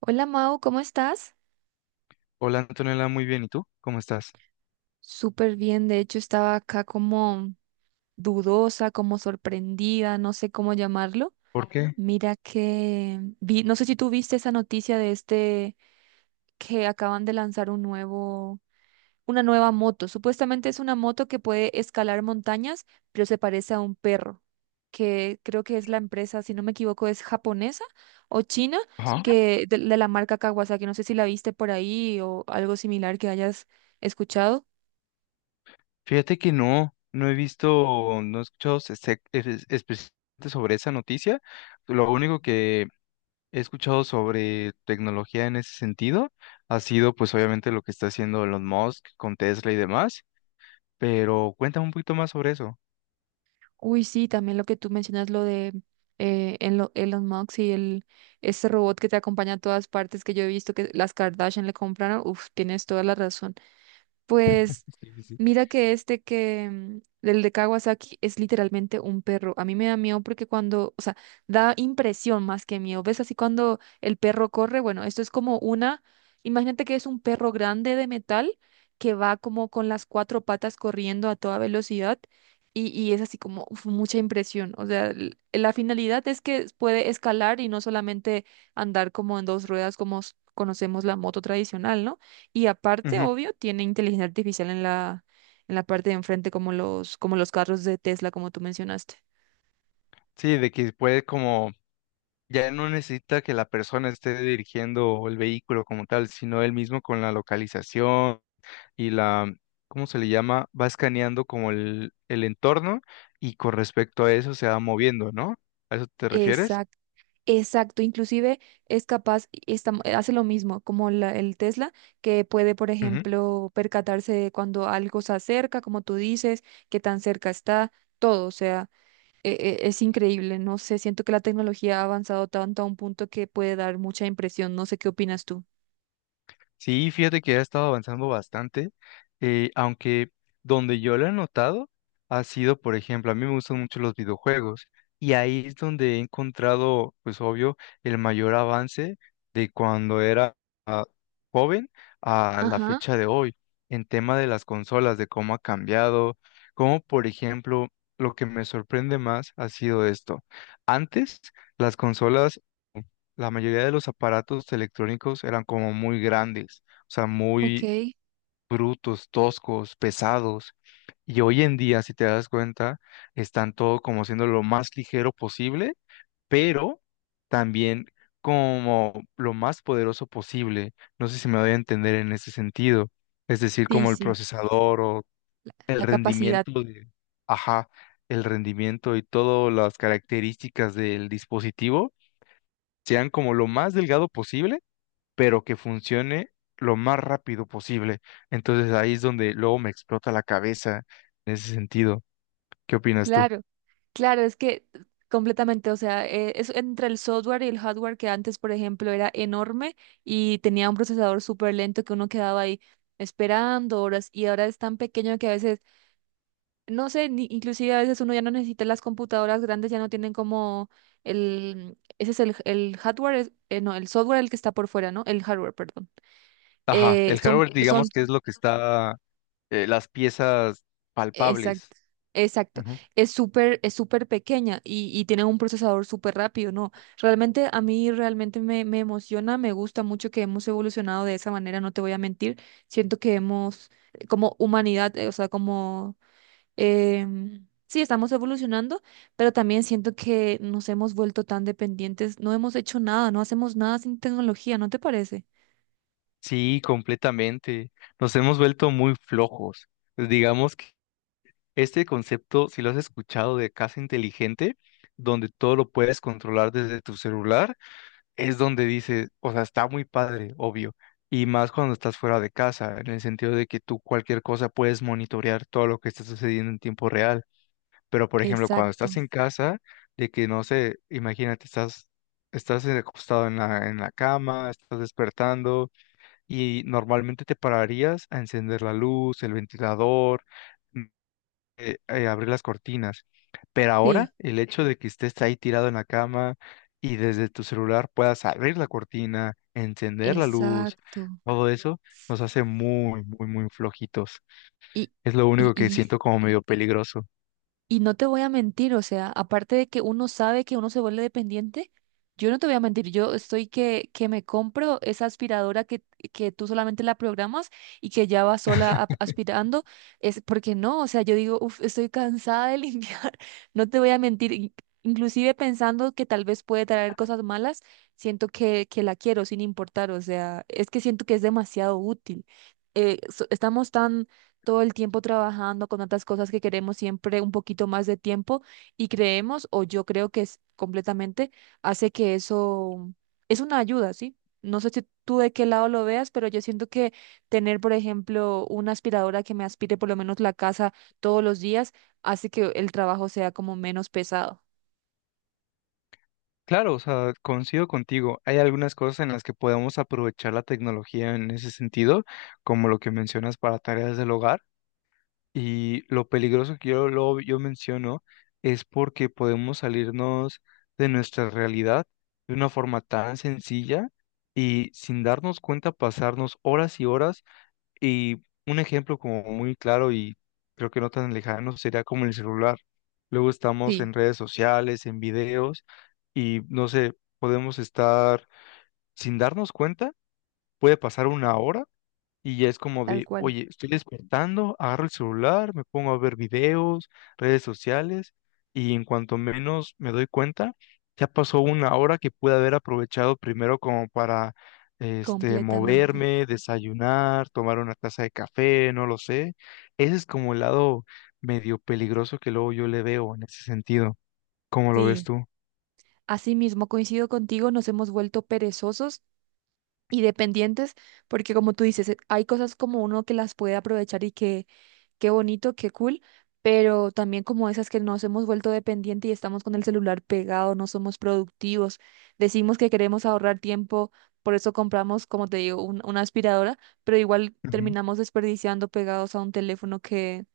Hola Mau, ¿cómo estás? Hola Antonella, muy bien. ¿Y tú? ¿Cómo estás? Súper bien, de hecho estaba acá como dudosa, como sorprendida, no sé cómo llamarlo. ¿Por Bueno, qué? Mira que vi, no sé si tú viste esa noticia de este que acaban de lanzar un nuevo, una nueva moto. Supuestamente es una moto que puede escalar montañas, pero se parece a un perro, que creo que es la empresa, si no me equivoco, es japonesa o china, Ajá. que de la marca Kawasaki. No sé si la viste por ahí o algo similar que hayas escuchado. Fíjate que no he visto, no he escuchado específicamente sobre esa noticia. Lo único que he escuchado sobre tecnología en ese sentido ha sido pues obviamente lo que está haciendo Elon Musk con Tesla y demás, pero cuéntame un poquito más sobre eso. Uy, sí, también lo que tú mencionas, lo de Elon Musk y el, ese robot que te acompaña a todas partes que yo he visto que las Kardashian le compraron, uf, tienes toda la razón. Pues Sí, sí, sí. mira que este que, el de Kawasaki es literalmente un perro. A mí me da miedo porque cuando, o sea, da impresión más que miedo. ¿Ves así cuando el perro corre? Bueno, esto es como una, imagínate que es un perro grande de metal que va como con las cuatro patas corriendo a toda velocidad y es así como uf, mucha impresión. O sea, la finalidad es que puede escalar y no solamente andar como en dos ruedas como conocemos la moto tradicional, ¿no? Y aparte, Ujú. obvio, tiene inteligencia artificial en la parte de enfrente, como los carros de Tesla, como tú mencionaste. Sí, de que puede como, ya no necesita que la persona esté dirigiendo el vehículo como tal, sino él mismo con la localización y la, ¿cómo se le llama? Va escaneando como el entorno y con respecto a eso se va moviendo, ¿no? ¿A eso te refieres? Exacto. Exacto, inclusive es capaz, hace lo mismo como el Tesla, que puede, por ejemplo, percatarse de cuando algo se acerca, como tú dices, qué tan cerca está, todo, o sea, e- es increíble, no sé, siento que la tecnología ha avanzado tanto a un punto que puede dar mucha impresión, no sé qué opinas tú. Sí, fíjate que ha estado avanzando bastante, aunque donde yo lo he notado ha sido, por ejemplo, a mí me gustan mucho los videojuegos y ahí es donde he encontrado, pues obvio, el mayor avance de cuando era ah, joven a la Ajá, fecha de hoy, en tema de las consolas, de cómo ha cambiado, como por ejemplo, lo que me sorprende más ha sido esto. Antes, las consolas la mayoría de los aparatos electrónicos eran como muy grandes, o sea, muy ok, brutos, toscos, pesados. Y hoy en día, si te das cuenta, están todo como siendo lo más ligero posible, pero también como lo más poderoso posible. No sé si me doy a entender en ese sentido. Es decir, sí, como el sí, procesador o el la capacidad. rendimiento de, ajá, el rendimiento y todas las características del dispositivo sean como lo más delgado posible pero que funcione lo más rápido posible. Entonces ahí es donde luego me explota la cabeza en ese sentido. ¿Qué opinas tú? Claro, claro, es que completamente, o sea, es entre el software y el hardware que antes, por ejemplo, era enorme y tenía un procesador súper lento que uno quedaba ahí esperando horas y ahora es tan pequeño que a veces, no sé, ni, inclusive a veces uno ya no necesita las computadoras grandes, ya no tienen como el, ese es el hardware, no, el software el que está por fuera, ¿no? El hardware, perdón. Ajá, el Son, hardware. Son Digamos que es lo que está, las piezas palpables. exacto, exacto. Ujú. Es súper pequeña y tiene un procesador súper rápido, ¿no? Realmente a mí realmente me, me emociona, me gusta mucho que hemos evolucionado de esa manera, no te voy a mentir. Siento que hemos, como humanidad, o sea, como, sí, estamos evolucionando, pero también siento que nos hemos vuelto tan dependientes, no hemos hecho nada, no hacemos nada sin tecnología, ¿no te parece? Sí, completamente. Nos hemos vuelto muy flojos. Pues, digamos que este concepto, si lo has escuchado, de casa inteligente, donde todo lo puedes controlar desde tu celular, es donde dices, o sea, está muy padre, obvio, y más cuando estás fuera de casa, en el sentido de que tú cualquier cosa puedes monitorear todo lo que está sucediendo en tiempo real, pero por ejemplo, cuando estás Exacto, en casa, de que no sé, imagínate, estás, estás acostado en la cama, estás despertando y normalmente te pararías a encender la luz, el ventilador, abrir las cortinas. Pero sí, ahora el hecho de que estés ahí tirado en la cama y desde tu celular puedas abrir la cortina, encender la luz, exacto. todo eso nos hace muy, muy, muy flojitos. Y, Es lo y, único que y siento como medio peligroso. y no te voy a mentir, o sea, aparte de que uno sabe que uno se vuelve dependiente, yo no te voy a mentir, yo estoy que me compro esa aspiradora que tú solamente la programas y que ya va sola aspirando, es porque no, o sea, yo digo, uff, estoy cansada de limpiar, no te voy a mentir, inclusive pensando que tal vez puede traer cosas malas, siento que la quiero sin importar, o sea, es que siento que es demasiado útil. Estamos tan todo el tiempo trabajando con tantas cosas que queremos siempre un poquito más de tiempo y creemos, o yo creo que es completamente, hace que eso es una ayuda, ¿sí? No sé si tú de qué lado lo veas, pero yo siento que tener, por ejemplo, una aspiradora que me aspire por lo menos la casa todos los días hace que el trabajo sea como menos pesado. Claro, o sea, coincido contigo. Hay algunas cosas en las que podemos aprovechar la tecnología en ese sentido, como lo que mencionas para tareas del hogar. Y lo peligroso que yo, lo, yo menciono es porque podemos salirnos de nuestra realidad de una forma tan sencilla y sin darnos cuenta pasarnos horas y horas. Y un ejemplo como muy claro y creo que no tan lejano sería como el celular. Luego estamos Sí, en redes sociales, en videos y no sé, podemos estar sin darnos cuenta, puede pasar una hora y ya es como tal de, cual. oye, estoy despertando, agarro el celular, me pongo a ver videos, redes sociales, y en cuanto menos me doy cuenta, ya pasó una hora que pude haber aprovechado primero como para, este, Completamente. moverme, desayunar, tomar una taza de café, no lo sé. Ese es como el lado medio peligroso que luego yo le veo en ese sentido. ¿Cómo lo ves Sí, tú? así mismo coincido contigo, nos hemos vuelto perezosos y dependientes, porque como tú dices, hay cosas como uno que las puede aprovechar y que qué bonito, qué cool, pero también como esas que nos hemos vuelto dependientes y estamos con el celular pegado, no somos productivos, decimos que queremos ahorrar tiempo, por eso compramos, como te digo, una aspiradora, pero igual Ujú, terminamos desperdiciando pegados a un teléfono que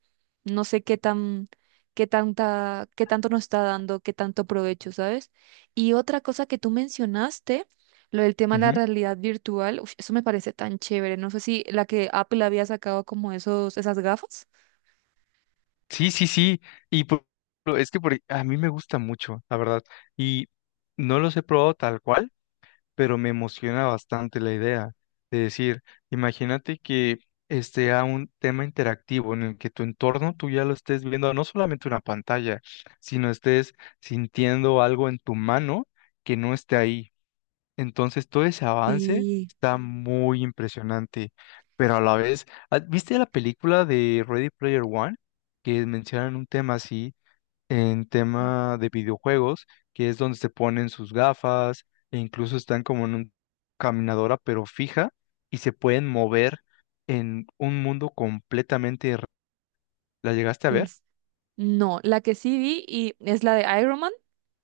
no sé qué tan, qué tanta, qué tanto nos está dando, qué tanto provecho, ¿sabes? Y otra cosa que tú mencionaste, lo del tema de la ujú. realidad virtual, uf, eso me parece tan chévere. No sé si la que Apple había sacado como esos, esas gafas. Sí, sí, sí. Y es que a mí me gusta mucho, la verdad. Y no los he probado tal cual, pero me emociona bastante la idea de decir, imagínate que a un tema interactivo en el que tu entorno tú ya lo estés viendo, no solamente una pantalla, sino estés sintiendo algo en tu mano que no esté ahí. Entonces, todo ese avance Sí. está muy impresionante, pero a la vez, ¿viste la película de Ready Player One? Que mencionan un tema así, en tema de videojuegos, que es donde se ponen sus gafas e incluso están como en una caminadora, pero fija, y se pueden mover en un mundo completamente... ¿La llegaste a ver? es- No, la que sí vi y es la de Iron Man.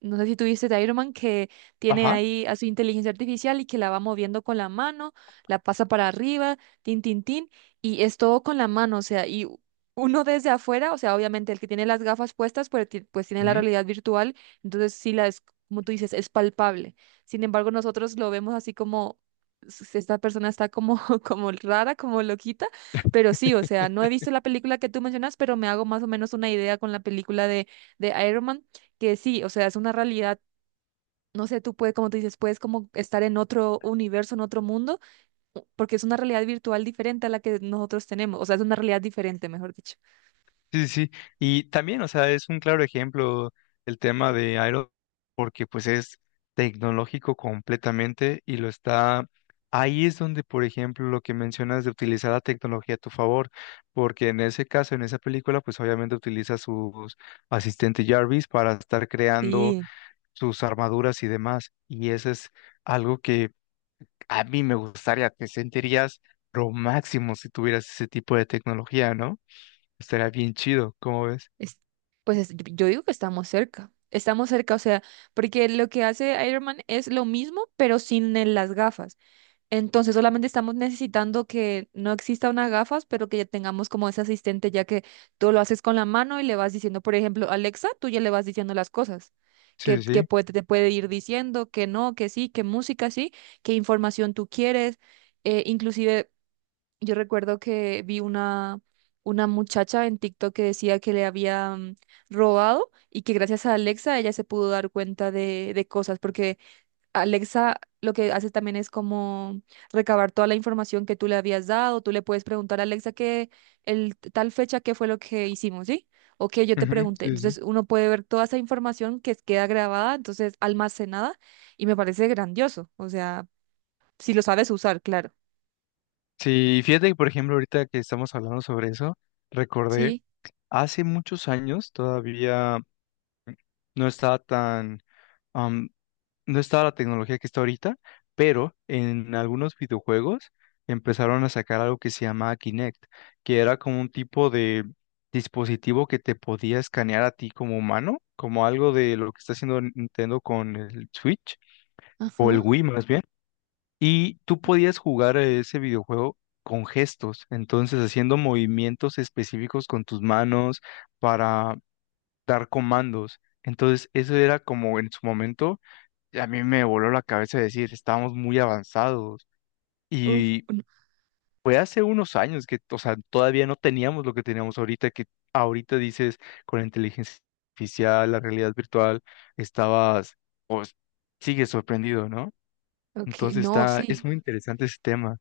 No sé si tú viste de Iron Man que tiene Ajá. ahí a su inteligencia artificial y que la va moviendo con la mano, la pasa para arriba, tin, tin, tin, y es todo con la mano, o sea, uno desde afuera, o sea, obviamente el que tiene las gafas puestas, pues, pues tiene la realidad virtual, entonces sí la es, como tú dices, es palpable. Sin embargo, nosotros lo vemos así como, esta persona está como, como rara, como loquita. Pero sí, o sea, no he visto la película que tú mencionas, pero me hago más o menos una idea con la película de Iron Man, que sí, o sea, es una realidad, no sé, tú puedes, como tú dices, puedes como estar en otro universo, en otro mundo, porque es una realidad virtual diferente a la que nosotros tenemos, o sea, es una realidad diferente, mejor dicho. Sí, sí, sí. Y también, o sea, es un claro ejemplo el tema de Aero, porque pues es tecnológico completamente y lo está... Ahí es donde, por ejemplo, lo que mencionas de utilizar la tecnología a tu favor, porque en ese caso, en esa película, pues obviamente utiliza su asistente Jarvis para estar creando Sí, sus armaduras y demás. Y eso es algo que a mí me gustaría, te sentirías lo máximo si tuvieras ese tipo de tecnología, ¿no? Estaría bien chido, ¿cómo ves? es- yo digo que estamos cerca, o sea, porque lo que hace Iron Man es lo mismo, pero sin las gafas. Entonces solamente estamos necesitando que no exista una gafas, pero que ya tengamos como ese asistente, ya que tú lo haces con la mano y le vas diciendo, por ejemplo, Alexa, tú ya le vas diciendo las cosas, Sí, sí, que sí. puede, te puede ir diciendo que no, que sí, que música sí, qué información tú quieres. Inclusive yo recuerdo que vi una muchacha en TikTok que decía que le habían robado y que gracias a Alexa ella se pudo dar cuenta de cosas, porque Alexa lo que hace también es como recabar toda la información que tú le habías dado. Tú le puedes preguntar a Alexa que tal fecha qué fue lo que hicimos, ¿sí? O que yo te Ujú. pregunté. Sí, sí. Entonces uno puede ver toda esa información que queda grabada, entonces almacenada, y me parece grandioso. O sea, si lo sabes usar, claro. Sí, fíjate que, por ejemplo, ahorita que estamos hablando sobre eso, recordé Sí, hace muchos años, todavía no estaba tan, am, no estaba la tecnología que está ahorita, pero en algunos videojuegos empezaron a sacar algo que se llama Kinect, que era como un tipo de dispositivo que te podía escanear a ti como humano, como algo de lo que está haciendo Nintendo con el Switch o el ajá. Wii más bien. Y tú podías jugar a ese videojuego con gestos, entonces haciendo movimientos específicos con tus manos para dar comandos. Entonces eso era como en su momento, a mí me voló la cabeza decir, estábamos muy avanzados. Uf, Y fue hace unos años que, o sea, todavía no teníamos lo que teníamos ahorita, que ahorita dices con la inteligencia artificial, la realidad virtual, estabas, pues, sigues sorprendido, ¿no? ok, Entonces no, está, es sí. muy interesante ese tema.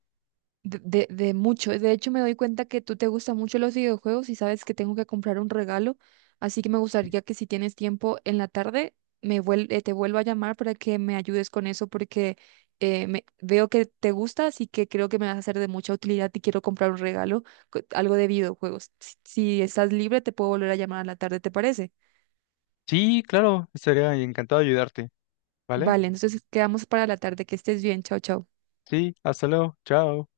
De mucho. De hecho, me doy cuenta que tú te gustan mucho los videojuegos y sabes que tengo que comprar un regalo. Así que me gustaría que si tienes tiempo en la tarde, te vuelva a llamar para que me ayudes con eso porque veo que te gusta, así que creo que me vas a ser de mucha utilidad y quiero comprar un regalo, algo de videojuegos. Si, si estás libre, te puedo volver a llamar a la tarde, ¿te parece? Sí, claro, estaría encantado de ayudarte, ¿vale? Vale, entonces quedamos para la tarde. Que estés bien. Chao, chao. Sí, hasta luego, chao.